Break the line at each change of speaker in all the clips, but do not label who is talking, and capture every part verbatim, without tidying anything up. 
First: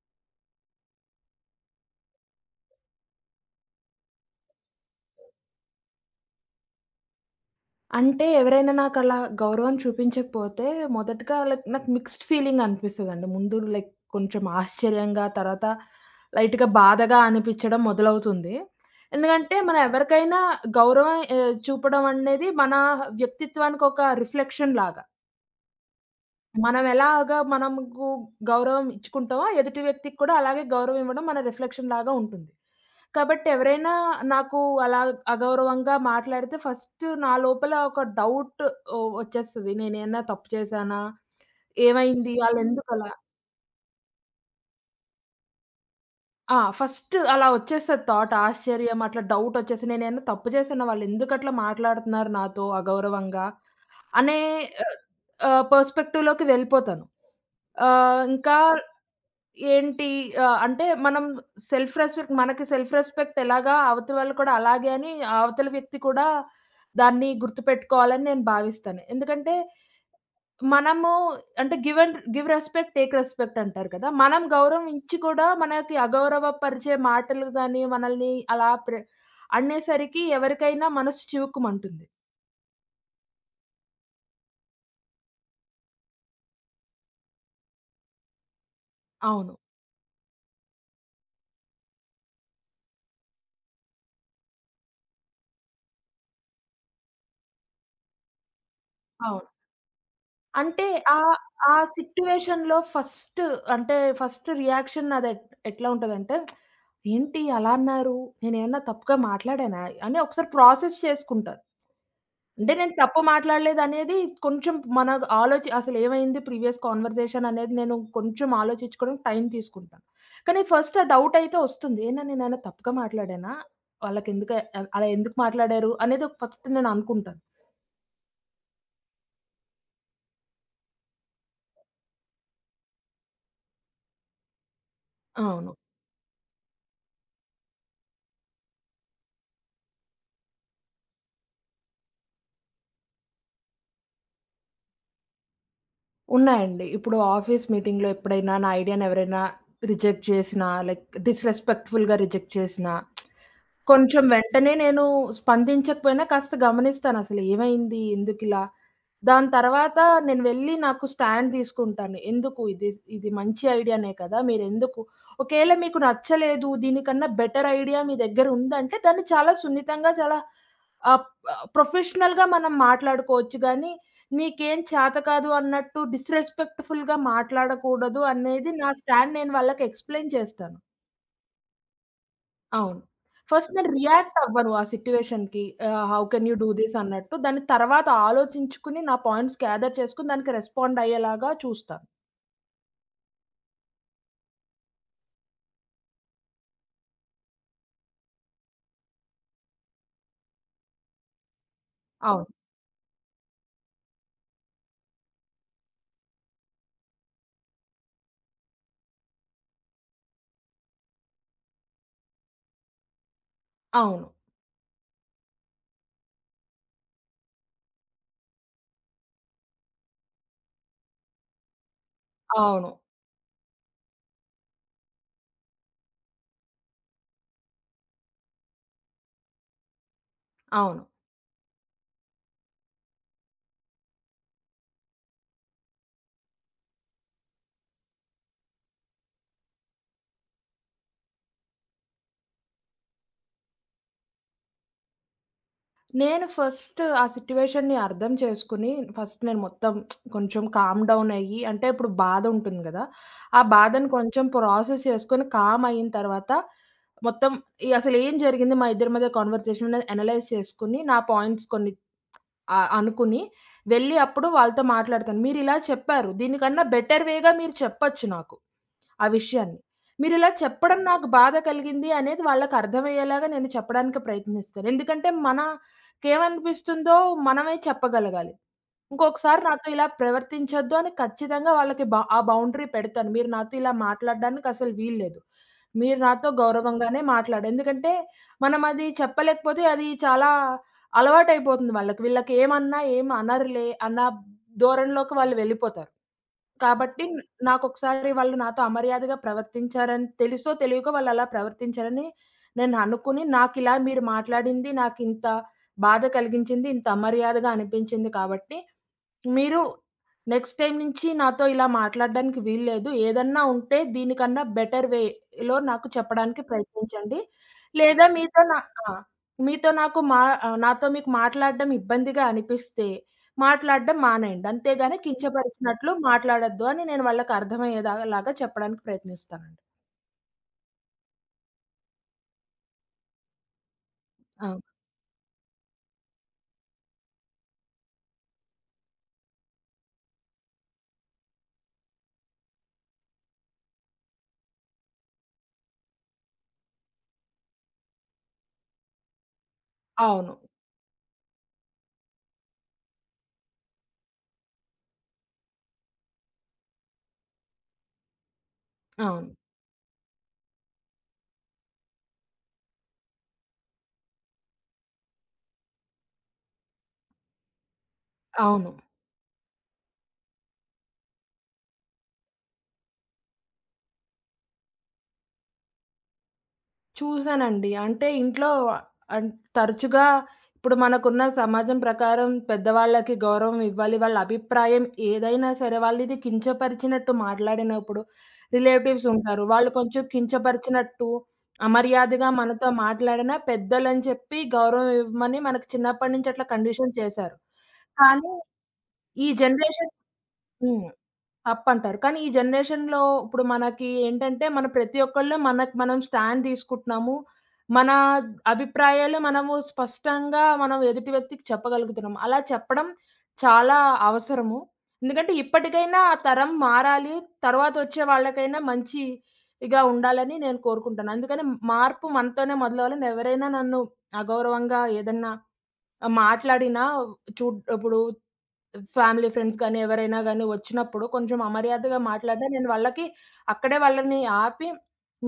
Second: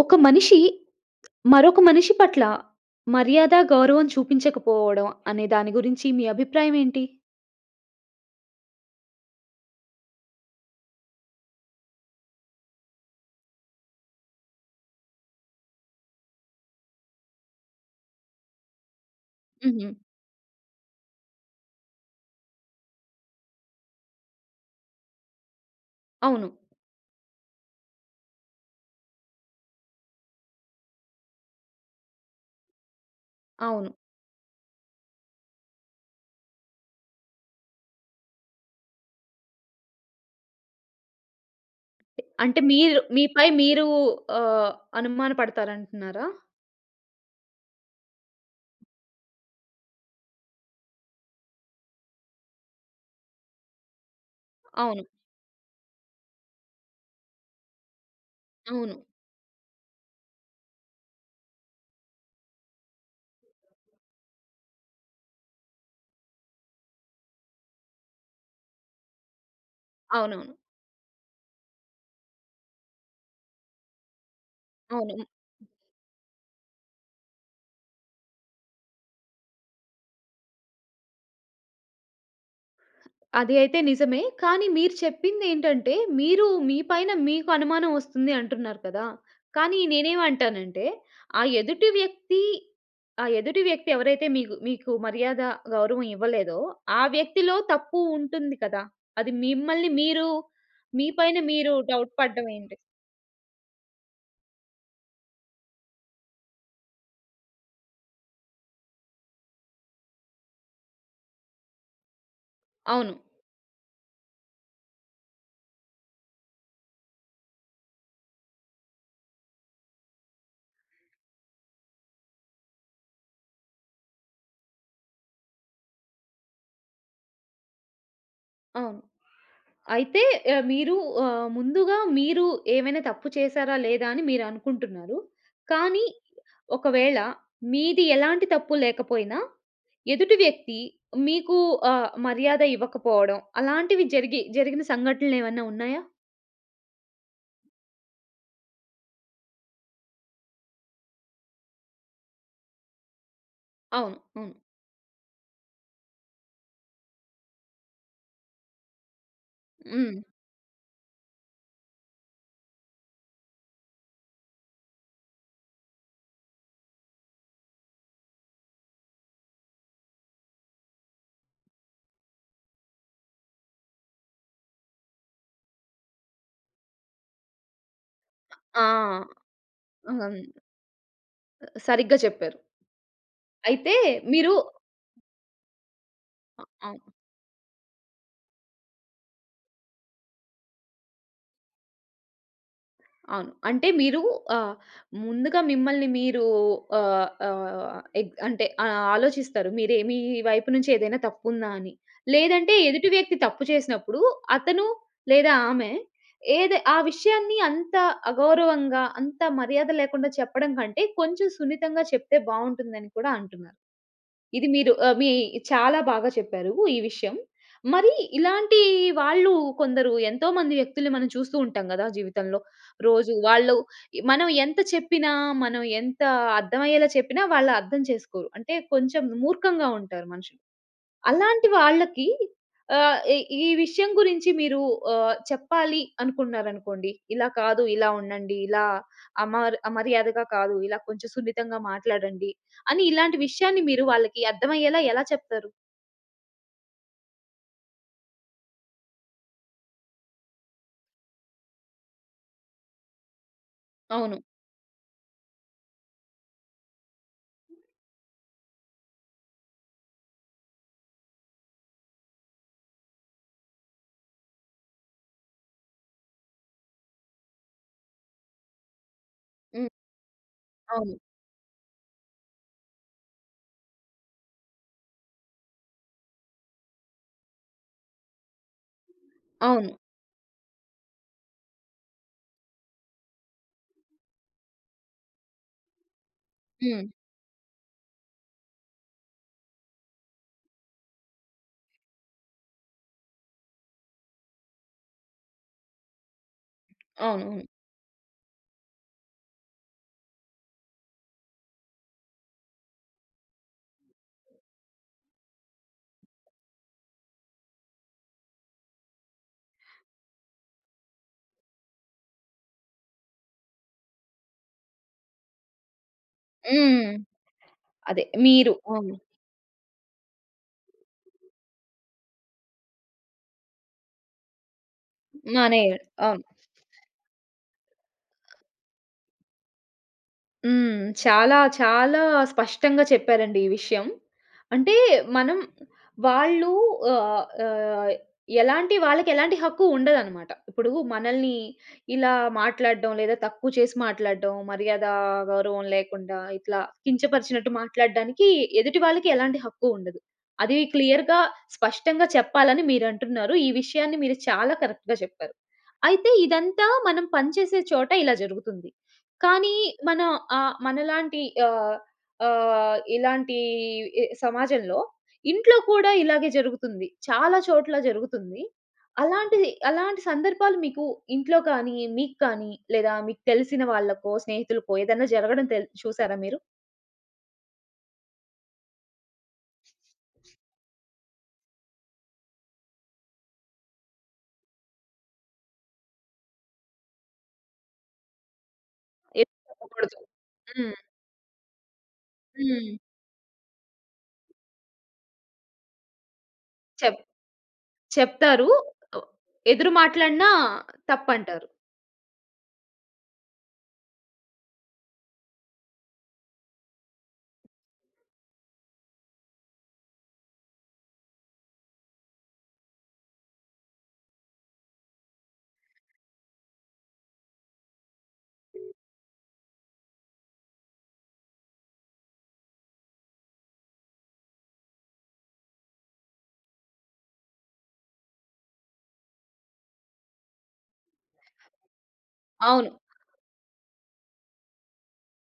ఒక మనిషి మరొక మనిషి పట్ల మర్యాద, గౌరవం చూపించకపోవడం అనే దాని గురించి మీ అభిప్రాయం ఏంటి?
అంటే ఎవరైనా నాకలా గౌరవం చూపించకపోతే మొదటగా లైక్ నాకు మిక్స్డ్ ఫీలింగ్ అనిపిస్తదండి. ముందు లైక్ కొంచెం ఆశ్చర్యంగా, తర్వాత లైట్‌గా బాధగా అనిపిచ్చడం మొదలవుతుంది. ఎందుకంటే మనం
హుహు.
ఎవరికైనా గౌరవం ఆహ్, చూపడం అనేది మన వ్యక్తిత్వానికి ఒక రిఫ్లెక్షన్ లాగా.
అవును.
మనం ఎలాగా మనకు గౌరవం ఇచ్చుకుంటామో ఎదుటి వ్యక్తికి కూడా అలాగే గౌరవం ఇవ్వడం మన రిఫ్లెక్షన్ లాగా ఉంటుంది. కాబట్టి
అవును.
ఎవరైనా నాకు అలా అగౌరవంగా మాట్లాడితే ఫస్ట్ నా లోపల ఒక డౌట్ ఓహ్! వచ్చేస్తది. నేనేమన్నా తప్పు చేశానా? ఏమైంది?
అంటే మీరు
ఆళ్ళెందుకలా
మీపై మీరు ఆహ్, అనుమాన పడతారంటున్నారా?
ఆ! ఫస్ట్ అలా వచ్చేస్తది థాట్ ఆశ్చర్యం అట్లా డౌట్ వచ్చేసి నేనేమన్నా తప్పు చేశానా? వాళ్ళెందుకట్లా మాట్లాడుతున్నారు నాతో అగౌరవంగా? అనే ఆహ్,
అవును.
ఆహ్, పర్స్‌పెక్టివ్‌లోకి వెళ్ళిపోతాను. ఆహ్, ఇంకా
అవును.
ఏంటి ఆహ్, అంటే మనం సెల్ఫ్ రెస్పెక్ట్ మనకి సెల్ఫ్ రెస్పెక్ట్ ఎలాగా అవతల వాళ్ళు కూడా అలాగే అని అవతల వ్యక్తి కూడా దాన్ని గుర్తుపెట్టుకోవాలని నేను భావిస్తాను. ఎందుకంటే
అవునవును.
మనము అంటే give and give respect, take respect అంటారు కదా! మనం గౌరవం ఇచ్చి
అవును.
కూడా మనకి అగౌరవపరిచే మాటలు గాని, మనల్ని అలా ప్ర అనేసరికి ఎవరికైనా మనసు చివుక్కుమంటుంది.
అది అయితే నిజమే. కానీ మీరు చెప్పిందేంటంటే, మీరు మీ పైన మీకు అనుమానం వస్తుంది అంటున్నారు కదా!
అవును.
కానీ నేనేమంటానంటే, ఆ ఎదుటి వ్యక్తి ఆ ఎదుటి వ్యక్తి ఎవరైతే మీకు మీకు మర్యాద, గౌరవం ఇవ్వలేదో, ఆ వ్యక్తిలో తప్పు ఉంటుంది కదా! అది
అవును.
మిమ్మల్ని మీరు
అంటే
మీ పైన
ఆహ్,
మీరు
ఆ
డౌట్ పడ్డం ఏంటి?
సిట్యుయేషన్‌లో ఫస్ట్ అంటే ఫస్ట్ రియాక్షన్ నాది ఎట్ ఎట్లా ఉంటదంటే, ఏంటి అలా అన్నారు? నేనేమన్నా తప్పుగా మాట్లాడానా? అని ఒకసారి ప్రాసెస్ చేసుకుంటా. అంటే నేను
అవును.
తప్పు మాట్లాడలేదనేది కొంచెం మన ఆలోచి అసలేమైంది ప్రీవియస్ కన్వర్జేషన్ అనేది నేను కొంచెం ఆలోచించుకోవడానికి టైం తీసుకుంటాను. కానీ ఫస్ట్ ఆ డౌట్ అయితే వస్తుంది. ఏనా నేనేమైనా తప్పుగా మాట్లాడానా? వాళ్ళకెందుకు ఆహ్, అలా ఎందుకు మాట్లాడారు? అనేది ఫస్ట్ నేను అనుకుంటాను.
అవును. అయితే ఆహ్, మీరు ఆహ్, ముందుగా మీరు ఏమైనా తప్పు చేశారా? లేదా? అని మీరనుకుంటున్నారు.
అవును.
కానీ ఒకవేళ మీది ఎలాంటి తప్పు లేకపోయినా, ఎదుటి వ్యక్తి మీకు ఆహ్, మర్యాద ఇవ్వకపోవడం అలాంటివి జరిగి జరిగిన సంఘటనలేమన్నా ఉన్నాయా?
ఉన్నాయండి. ఇప్పుడు ఆఫీస్ మీటింగ్‌లో ఎప్పుడైనా నా ఐడియా‌ని ఎవరైనా రిజెక్ట్ చేసినా, లైక్ డిస్‌రెస్పెక్ట్‌ఫుల్‌గా రిజెక్ట్ చేసినా
అవును.
కొంచెం
అవును.
వెంటనే నేను స్పందించకపోయినా కాస్త గమనిస్తానసలు ఏమైంది? ఎందుకిలా? దాని తర్వాత
హ్మ్.
నేను వెళ్ళి నాకు స్టాండ్ తీసుకుంటాను. ఎందుకు ఇది ఇది మంచి ఐడియానే కదా! మీరెందుకు ఒకేళ మీకు నచ్చలేదు, దీనికన్నా బెటర్ ఐడియా మీ దగ్గర ఉందంటే దాన్ని చాలా సున్నితంగా చాలా ఆహ్, ఆహ్, ప్రొఫెషనల్‌గా మనం మాట్లాడుకోవచ్చు గానీ, నీకేం చేత కాదు అన్నట్టు డిస్‌రెస్పెక్ట్‌ఫుల్‌గా మాట్లాడకూడదు అనేది
ఆ!
నా స్టాండ్ నేను వాళ్ళకి ఎక్స్‌ప్లెయిన్
హ్మ్.
చేస్తాను.
సరిగ్గా చెప్పారు.
అవును. ఫస్ట్ నేను
అయితే
రియాక్ట్
మీరు
అవ్వను ఆ సిట్యుయేషన్‌కి. ఆహ్, how can you do
uh!
This అన్నట్టు. దాని తర్వాత ఆలోచించుకుని నా పాయింట్స్ గ్యాదర్ చేసుకొని దానికి రెస్పాండ్ అయ్యేలాగా చూస్తాను.
అవును. అంటే మీరు ఆహ్, ముందుగా మిమ్మల్ని మీరు ఆహ్, ఆహ్, ఎగ్ అంటే ఆహ్, ఆలోచిస్తారు. మీరే మీ వైపు నుంచి ఏదైనా తప్పుందా అని.
అవును.
లేదంటే ఎదుటి వ్యక్తి తప్పు చేసినప్పుడు అతను లేదా ఆమె ఏది ఆ విషయాన్ని అంత అగౌరవంగా, అంత మర్యాద లేకుండా చెప్పడం కంటే కొంచెం సున్నితంగా చెప్తే బావుంటుందని కూడా అంటున్నారు.
అవును.
ఇది మీరు ఆహ్, మీ చాలా బాగా చెప్పారు ఈ విషయం. మరి ఇలాంటి వాళ్ళు కొందరు ఎంతోమంది వ్యక్తుల్ని మనం చూస్తూ ఉంటాం గదా! జీవితంలో.
అవును.
రోజు వాళ్ళు మనం ఎంత చెప్పినా, మనం ఎంత అర్థమయ్యేలా చెప్పినా వాళ్ళు అర్థం చేసుకోరు. అంటే కొంచెం మూర్ఖంగా ఉంటారు మనుషులు.
అవును.
అలాంటి వాళ్ళకి ఆహ్, ఈ ఈ విషయం గురించి మీరు ఆహ్, చెప్పాలి అనుకున్నారనుకోండి. ఇలా కాదు, ఇలా ఉండండి, ఇలా అమర్ అమర్యాదగా కాదు, ఇలా కొంచెం సున్నితంగా మాట్లాడండి అని ఇలాంటి విషయాన్ని మీరు వాళ్ళకి అర్థమయ్యేలా ఎలా చెప్తారు?
నేను ఫస్ట్ ఆ సిట్యుయేషన్‌ని అర్థం చేసుకొని ఫస్ట్ నేను మొత్తం కొంచెం కామ్ డౌన్ అయ్యి అంటే ఇప్పుడు బాధ ఉంటుంది గదా! ఆ బాధను
అవును.
కొంచెం ప్రాసెస్ చేసుకొని కామ్ అయిన తర్వాత మొత్తం ఈ అసలు ఏం జరిగింది మా ఇద్దరి మధ్య కన్వర్జేషన్ అనేది అనలైజ్ చేసుకొని నా పాయింట్స్ కొన్ని ఆ! అనుకుని వెళ్లి అప్పుడు వాళ్ళతో మాట్లాడతాను. మీరిలా చెప్పారు. దీనికన్నా బెటర్ వే‌గా మీరు చెప్పొచ్చు నాకు ఆ విషయాన్ని.
హ్మ్.
మీరిలా చెప్పడం
అవును.
నాకు బాధ కలిగింది అనేది వాళ్ళకర్థమయ్యేలాగా నేను చెప్పడానికి ప్రయత్నిస్తాను. ఎందుకంటే మనకేమనిపిస్తుందో మనమే చెప్పగలగాలి. ఇంకొకసారి నాతో
అవును.
ఇలా ప్రవర్తించొద్దు అని ఖచ్చితంగా వాళ్ళకి బ ఆ బౌండరీ పెడతాను. మీరు నాతో ఇలా మాట్లాడడానికి అసలు వీల్లేదు. మీరు నాతో
హ్మ్.
గౌరవంగానే మాట్లాడండి. ఎందుకంటే మనం అది చెప్పలేకపోతే అది చాలా అలవాటైపోతుంది వాళ్ళకి. వీళ్ళకి ఏమన్నా ఏం అనరులే అన్న ధోరణిలోకి వాళ్ళు వెళ్ళిపోతారు. కాబట్టి
అవును. హ్మ్.
నాకొకసారి వాళ్ళు నాతో అమర్యాదగా ప్రవర్తించారని తెలుసో తెలియకో వాళ్ళు అలా ప్రవర్తించారని నేను అనుకుని నాకిలా మీరు మాట్లాడింది నాకింత బాధ కలిగించింది, ఇంత అమర్యాదగా అనిపించింది కాబట్టి మీరు నెక్స్ట్ టైమ్ నుంచి నాతో ఇలా మాట్లాడడానికి వీల్లేదు. ఏదన్నా ఉంటే దీనికన్నా బెటర్ వేలో నాకు చెప్పడానికి
హ్మ్.
ప్రయత్నించండి.
అదే
లేదా మీతో
మీరు.
నా ఆ!
అవును.
మీతో నాకు మా ఆహ్, నాతో మీకు మాట్లాడడం ఇబ్బందిగా అనిపిస్తే మాట్లాడడం మానేయండి. అంతేగాని
మానేయాలి.
కించపరిచినట్లు
అవును.
మాట్లాడొద్దు అని నేను వాళ్ళకి అర్థమయ్యేదా లాగా చెప్పడానికి ప్రయత్నిస్తానండి.
హ్మ్. చాలా, చాలా స్పష్టంగా చెప్పారండి ఈ విషయం.
అవును.
అంటే మనం వాళ్ళు ఆహ్, ఆహ్, ఎలాంటి వాళ్ళకెలాంటి హక్కు ఉండదనమాట. ఇప్పుడు మనల్ని ఇలా మాట్లాడడం, లేదా తక్కువ చేసి మాట్లాడడం, మర్యాద, గౌరవం లేకుండా ఇట్లా కించపరిచినట్టు మాట్లాడడానికి ఎదుటి వాళ్ళకి ఎలాంటి హక్కు ఉండదు.
అవును.
అది క్లియర్‌గా, స్పష్టంగా చెప్పాలని మీరంటున్నారు. ఈ విషయాన్ని మీరు చాలా కరెక్ట్‌గా చెప్పారు. అయితే ఇదంతా మనం పనిచేసే చోట ఇలా జరుగుతుంది.
అవును.
కానీ మన ఆహ్, మనలాంటి ఆహ్, ఆహ్, ఇలాంటి ఎ సమాజంలో ఇంట్లో కూడా ఇలాగే జరుగుతుంది. చాలా చోట్ల జరుగుతుంది.
అవును.
అలాంటిది అలాంటి సందర్భాలు మీకు ఇంట్లో కానీ, మీకు కానీ లేదా మీకు తెలిసిన వాళ్ళకో, స్నేహితులకో ఏదన్నా జరగడం తెల్ చూసారా మీరు?
చూసానండి. అంటే ఇంట్లో అన్ తరచుగా ఇప్పుడు మనకున్న సమాజం ప్రకారం పెద్దవాళ్ళకి గౌరవం ఇవ్వాలి. వాళ్ళ అభిప్రాయం ఏదైనా సరే వాళ్ళది కించపరిచినట్టు మాట్లాడినప్పుడు రిలేటివ్స్
ఎదురు
ఉంటారు. వాళ్ళు
చెప్పకూడదు.
కొంచెం
హ్మ్.
కించపరిచినట్టు, అమర్యాదగా మనతో
హ్మ్.
మాట్లాడినా పెద్దలని చెప్పి గౌరవం ఇవ్వమని మనకు చిన్నప్పటి నుంచి అట్లా కండిషన్
చెప్
చేశారు. కానీ
చెప్తారు. ఒ
ఈ
ఎదురు
జనరేషన్
మాట్లాడినా
హ్మ్.
తప్పంటారు.
అప్ అంటారు. కానీ ఈ జనరేషన్‌లో ఇప్పుడు మనకి ఏంటంటే, మన ప్రతి ఒక్కళ్ళు మనకు మనం స్టాండ్ తీసుకుంటున్నాము. మన అభిప్రాయాలు మనము స్పష్టంగా మనం ఎదుటి వ్యక్తికి చెప్పగలుగుతున్నాం. అలా చెప్పడం చాలా అవసరము. ఎందుకంటే ఇప్పటికైనా ఆ తరం మారాలి. తర్వాత వచ్చే వాళ్ళకైనా మంచి ఇగా ఉండాలని నేను కోరుకుంటాను. అందుకని మార్పు మనతోనే మొదలవ్వాలని ఎవరైనా నన్ను అగౌరవంగా ఏదన్నా మాట్లాడినా చూడ్ ఇప్పుడు ఫ్యామిలీ, ఫ్రెండ్స్ గానీ, ఎవరైనా గానీ వచ్చినప్పుడు కొంచెం అమర్యాదగా మాట్లాడినా నేను
అవును.
వాళ్ళకి అక్కడే వాళ్ళని ఆపి,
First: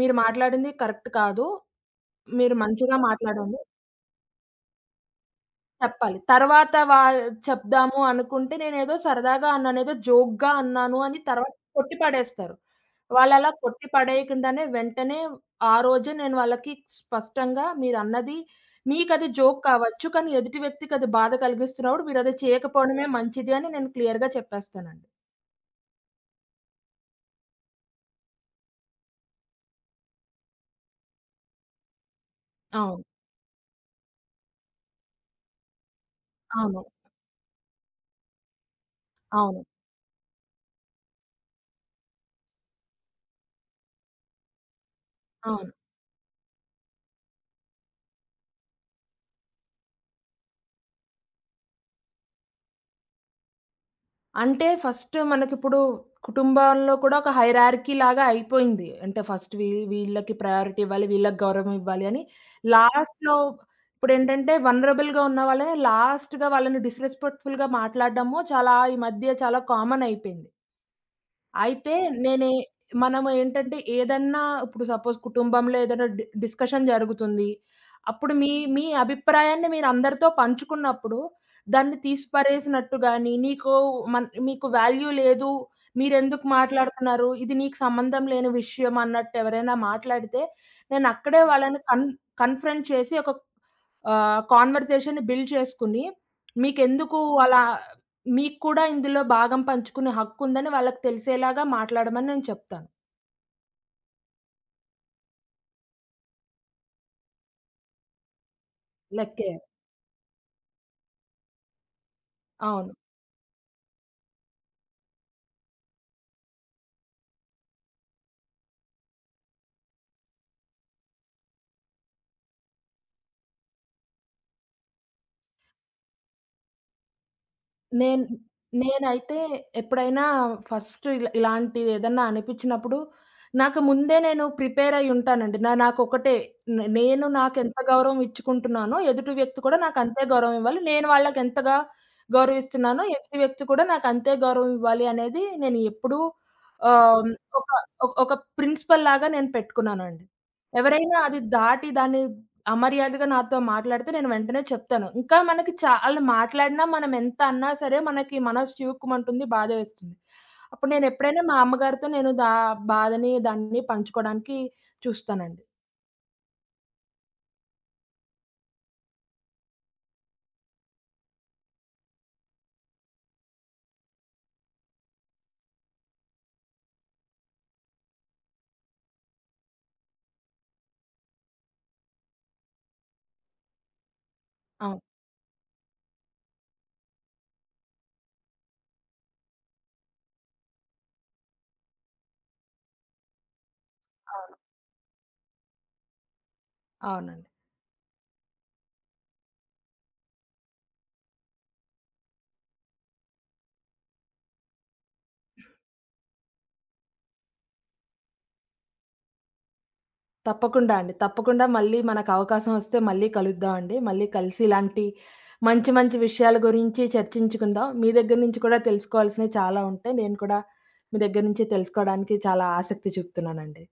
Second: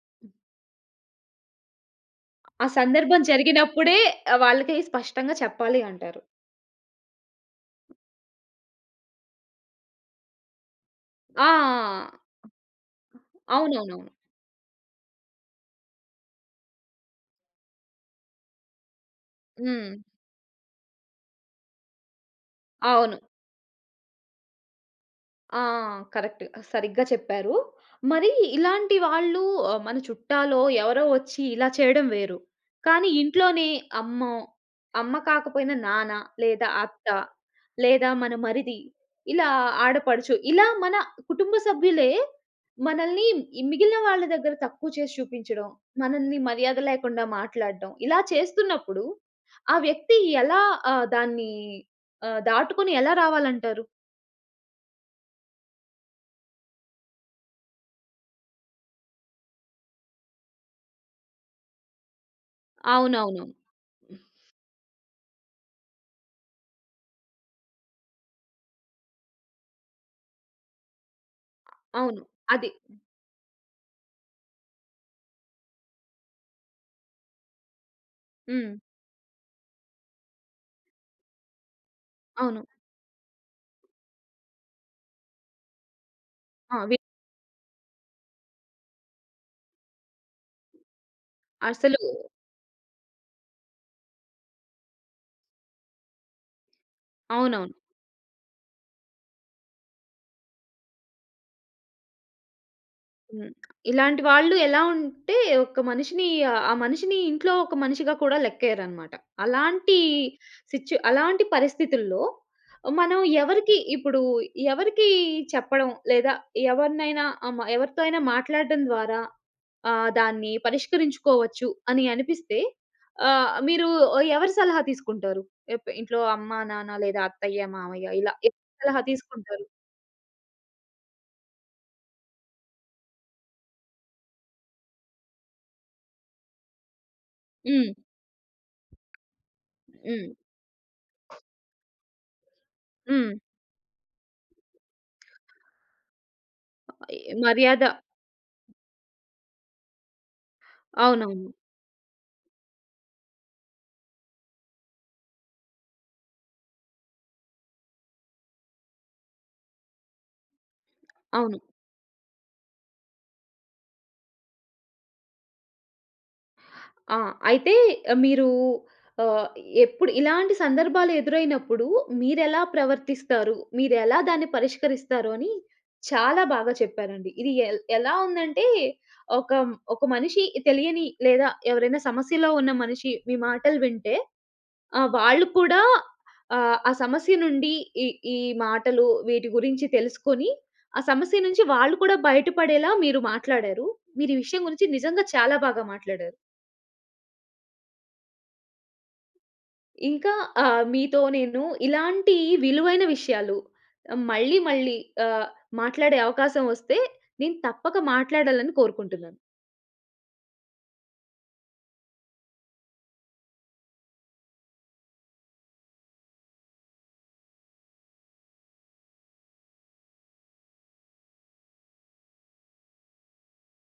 మీరు మాట్లాడింది కరెక్ట్ కాదు. మీరు
ఆ
మంచిగా
సందర్భం
మాట్లాడండి
జరిగినప్పుడే ఆహ్, వాళ్ళకి స్పష్టంగా చెప్పాలి
చెప్పాలి.
అంటారు.
తర్వాత వా చెప్దాము అనుకుంటే నేనేదో సరదాగా అన్నాను, ఏదో జోక్‌గా అన్నాను అని
ఆ!
తర్వాత కొట్టి పడేస్తారు. వాళ్ళలా కొట్టి
అవునవునవును.
పడేయకుండానే వెంటనే ఆ రోజే నేను వాళ్ళకి స్పష్టంగా మీరన్నది మీకది జోక్
హ్మ్.
కావచ్చు. కానీ ఎదుటి వ్యక్తికది బాధ కలిగిస్తున్నప్పుడు మీరది చేయకపోవడమే
అవును.
మంచిది అని నేను క్లియర్‌గా చెప్పేస్తానండి.
ఆ! కరెక్ట్. సరిగ్గా చెప్పారు. మరి ఇలాంటి వాళ్ళు ఆహ్, మన చుట్టాలో ఎవరో వచ్చి ఇలా చేయడం వేరు.
అవును.
కానీ ఇంట్లోనే అమ్మో, అమ్మ కాకపోయినా నాన్న లేదా
అవును.
అత్త, లేదా మన మరిది, ఇలా
అవును.
ఆడపడుచు ఇలా మన కుటుంబ సభ్యులే మనల్ని ఈ మిగిలిన వాళ్ళ దగ్గర తక్కువ చేసి చూపించడం,
అవును.
మనల్ని మర్యాద లేకుండా మాట్లాడడం ఇలా చేస్తున్నప్పుడు ఆ వ్యక్తి ఎలా ఆహ్, దాన్ని ఆహ్, దాటుకొని ఎలా రావాలంటారు?
అంటే ఫస్ట్ మనకిప్పుడు కుటుంబాల్లో కూడా ఒక హైరార్కీ లాగా అయిపోయింది. అంటే ఫస్ట్ వీ వీళ్ళకి ప్రయారిటీ ఇవ్వాలి, వీళ్ళకి గౌరవం ఇవ్వాలి అని. లాస్ట్‌లో
అవునవునవును.
ఇప్పుడేంటంటే వల్నరబుల్‌గా ఉన్న వాళ్ళని లాస్ట్‌గా వాళ్ళని డిస్‌రెస్పెక్ట్‌ఫుల్‌గా మాట్లాడడము చాలా ఈ మధ్య చాలా కామన్ అయిపోయింది. అయితే
అవును.
నేనే
అది.
మనము ఏంటంటే ఏదన్నా ఇప్పుడు సపోజ్ కుటుంబంలో ఏదైనా డి డిస్కషన్ జరుగుతుంది. అప్పుడు మీ
హ్మ్.
మీ అభిప్రాయాన్ని మీరందరితో పంచుకున్నప్పుడు, దాన్ని
అవును.
తీసిపారేసినట్టు గాని, నీకు మన్ మీకు వాల్యూ లేదు, మీరెందుకు
ఆ! వి
మాట్లాడుతున్నారు, ఇది నీకు సంబంధం లేని విషయం అన్నట్టు ఎవరైనా మాట్లాడితే, నేనక్కడే వాళ్ళని
అసలు
కన్ కన్ఫ్రంట్ చేసి ఒక ఆహ్, కాన్వర్సేషన్‌ని బిల్డ్ చేసుకొని, మీకెందుకు అలా
అవునవును.
మీకు కూడా ఇందులో భాగం పంచుకునే హక్కుందని వాళ్ళకి తెలిసేలాగా మాట్లాడమని నేను చెప్తాను.
హ్మ్. ఇలాంటి వాళ్ళు ఎలా ఉంటే ఒక మనిషిని ఆ మనిషిని ఇంట్లో ఒక మనిషిగా కూడా లెక్కేయరనమాట.
లెక్కేయాలి.
అలాంటి సిచ్యు అలాంటి పరిస్థితుల్లో
అవును.
మనం ఎవరికి ఇప్పుడు ఎవరికి చెప్పడం లేదా ఎవరినైనా ఆహ్, మ ఎవరితో అయినా మాట్లాడడం ద్వారా ఆహ్, దాన్ని పరిష్కరించుకోవచ్చు అని అనిపిస్తే ఆహ్, మీరు ఎవరి సలహా తీసుకుంటారు? ఎప్ ఇంట్లో అమ్మ, నాన్న లేదా అత్తయ్య, మామయ్య
నేను
ఇలా ఎవరి సలహా
నేనైతే
తీసుకుంటారు?
ఎప్పుడైనా ఫస్ట్ ఇలా ఇలాంటిదేదన్నా అనిపిచ్చినప్పుడు, నాకు ముందే నేను ప్రిపేర్ అయ్యి ఉంటానండి. నా నాకొకటే నే నేను నాకెంత
హ్మ్.
గౌరవం ఇచ్చుకుంటున్నానో, ఎదుటి వ్యక్తి కూడా నాకంతే
హ్మ్.
గౌరవం ఇవ్వాలి. నేను వాళ్ళకెంతగా గౌరవిస్తున్నానో,
హ్మ్.
ఎదుటి వ్యక్తి కూడా నాకంతే గౌరవం ఇవ్వాలి అనేది నేను ఎప్పుడూ ఆహ్, ఒక
మర్యాద
ఒక ప్రిన్సిపల్ లాగా నేను పెట్టుకున్నానండి. ఎవరైనా అది
అవునవును.
దాటి దాన్ని అమర్యాదగా నాతో మాట్లాడితే నేను వెంటనే చెప్తాను. ఇంకా మనకి చాలా మాట్లాడినా మనం ఎంత అన్నా సరే మనకి మనసు చివుక్కుమంటుంది. బాధేస్తుంది. అప్పుడు నేనెప్పుడైనా మా
అవును.
అమ్మగారితో నేను దా బాధని దాన్ని పంచుకోవడానికి చూస్తానండి.
ఆ! అయితే ఆహ్, మీరు ఆహ్, ఎప్పుడు ఇలాంటి సందర్భాలు ఎదురైనప్పుడు మీరెలా ప్రవర్తిస్తారు? మీరెలా దాన్ని పరిష్కరిస్తారు అని చాలా బాగా చెప్పారండి. ఇది ఎల్ ఎలా ఉందంటే ఒక ఒక మనిషి తెలియని లేదా ఎవరైనా సమస్యలో ఉన్న మనిషి మీ మాటలు వింటే
అవును.
ఆహ్, వాళ్ళు కూడా ఆహ్, ఆ సమస్య నుండి ఈ ఈ మాటలు వీటి గురించి తెలుసుకొని ఆ సమస్య నుంచి వాళ్ళు కూడా బయటపడేలా మీరు మాట్లాడారు. మీరు ఈ
అవును.
విషయం గురించి నిజంగా చాలా బాగా మాట్లాడారు.
అవునండి.
ఇంకా ఆహ్, మీతో నేను ఇలాంటి విలువైన విషయాలు ఆ, మళ్ళీ మళ్ళీ ఆహ్, మాట్లాడే అవకాశం వస్తే నేను తప్పక మాట్లాడాలని కోరుకుంటున్నాను.
తప్పకుండా అండి. తప్పకుండా మళ్ళీ మనకు అవకాశం వస్తే మళ్ళీ కలుద్దాం అండి. మళ్ళీ కలిసి ఇలాంటి మంచి మంచి విషయాల గురించి చర్చించుకుందాం. మీ దగ్గర నుంచి కూడా తెలుసుకోవాల్సినవి చాలా ఉంటాయి. నేను కూడా మీ దగ్గర నుంచి తెలుసుకోవడానికి చాలా ఆసక్తి చూపుతున్నానండి.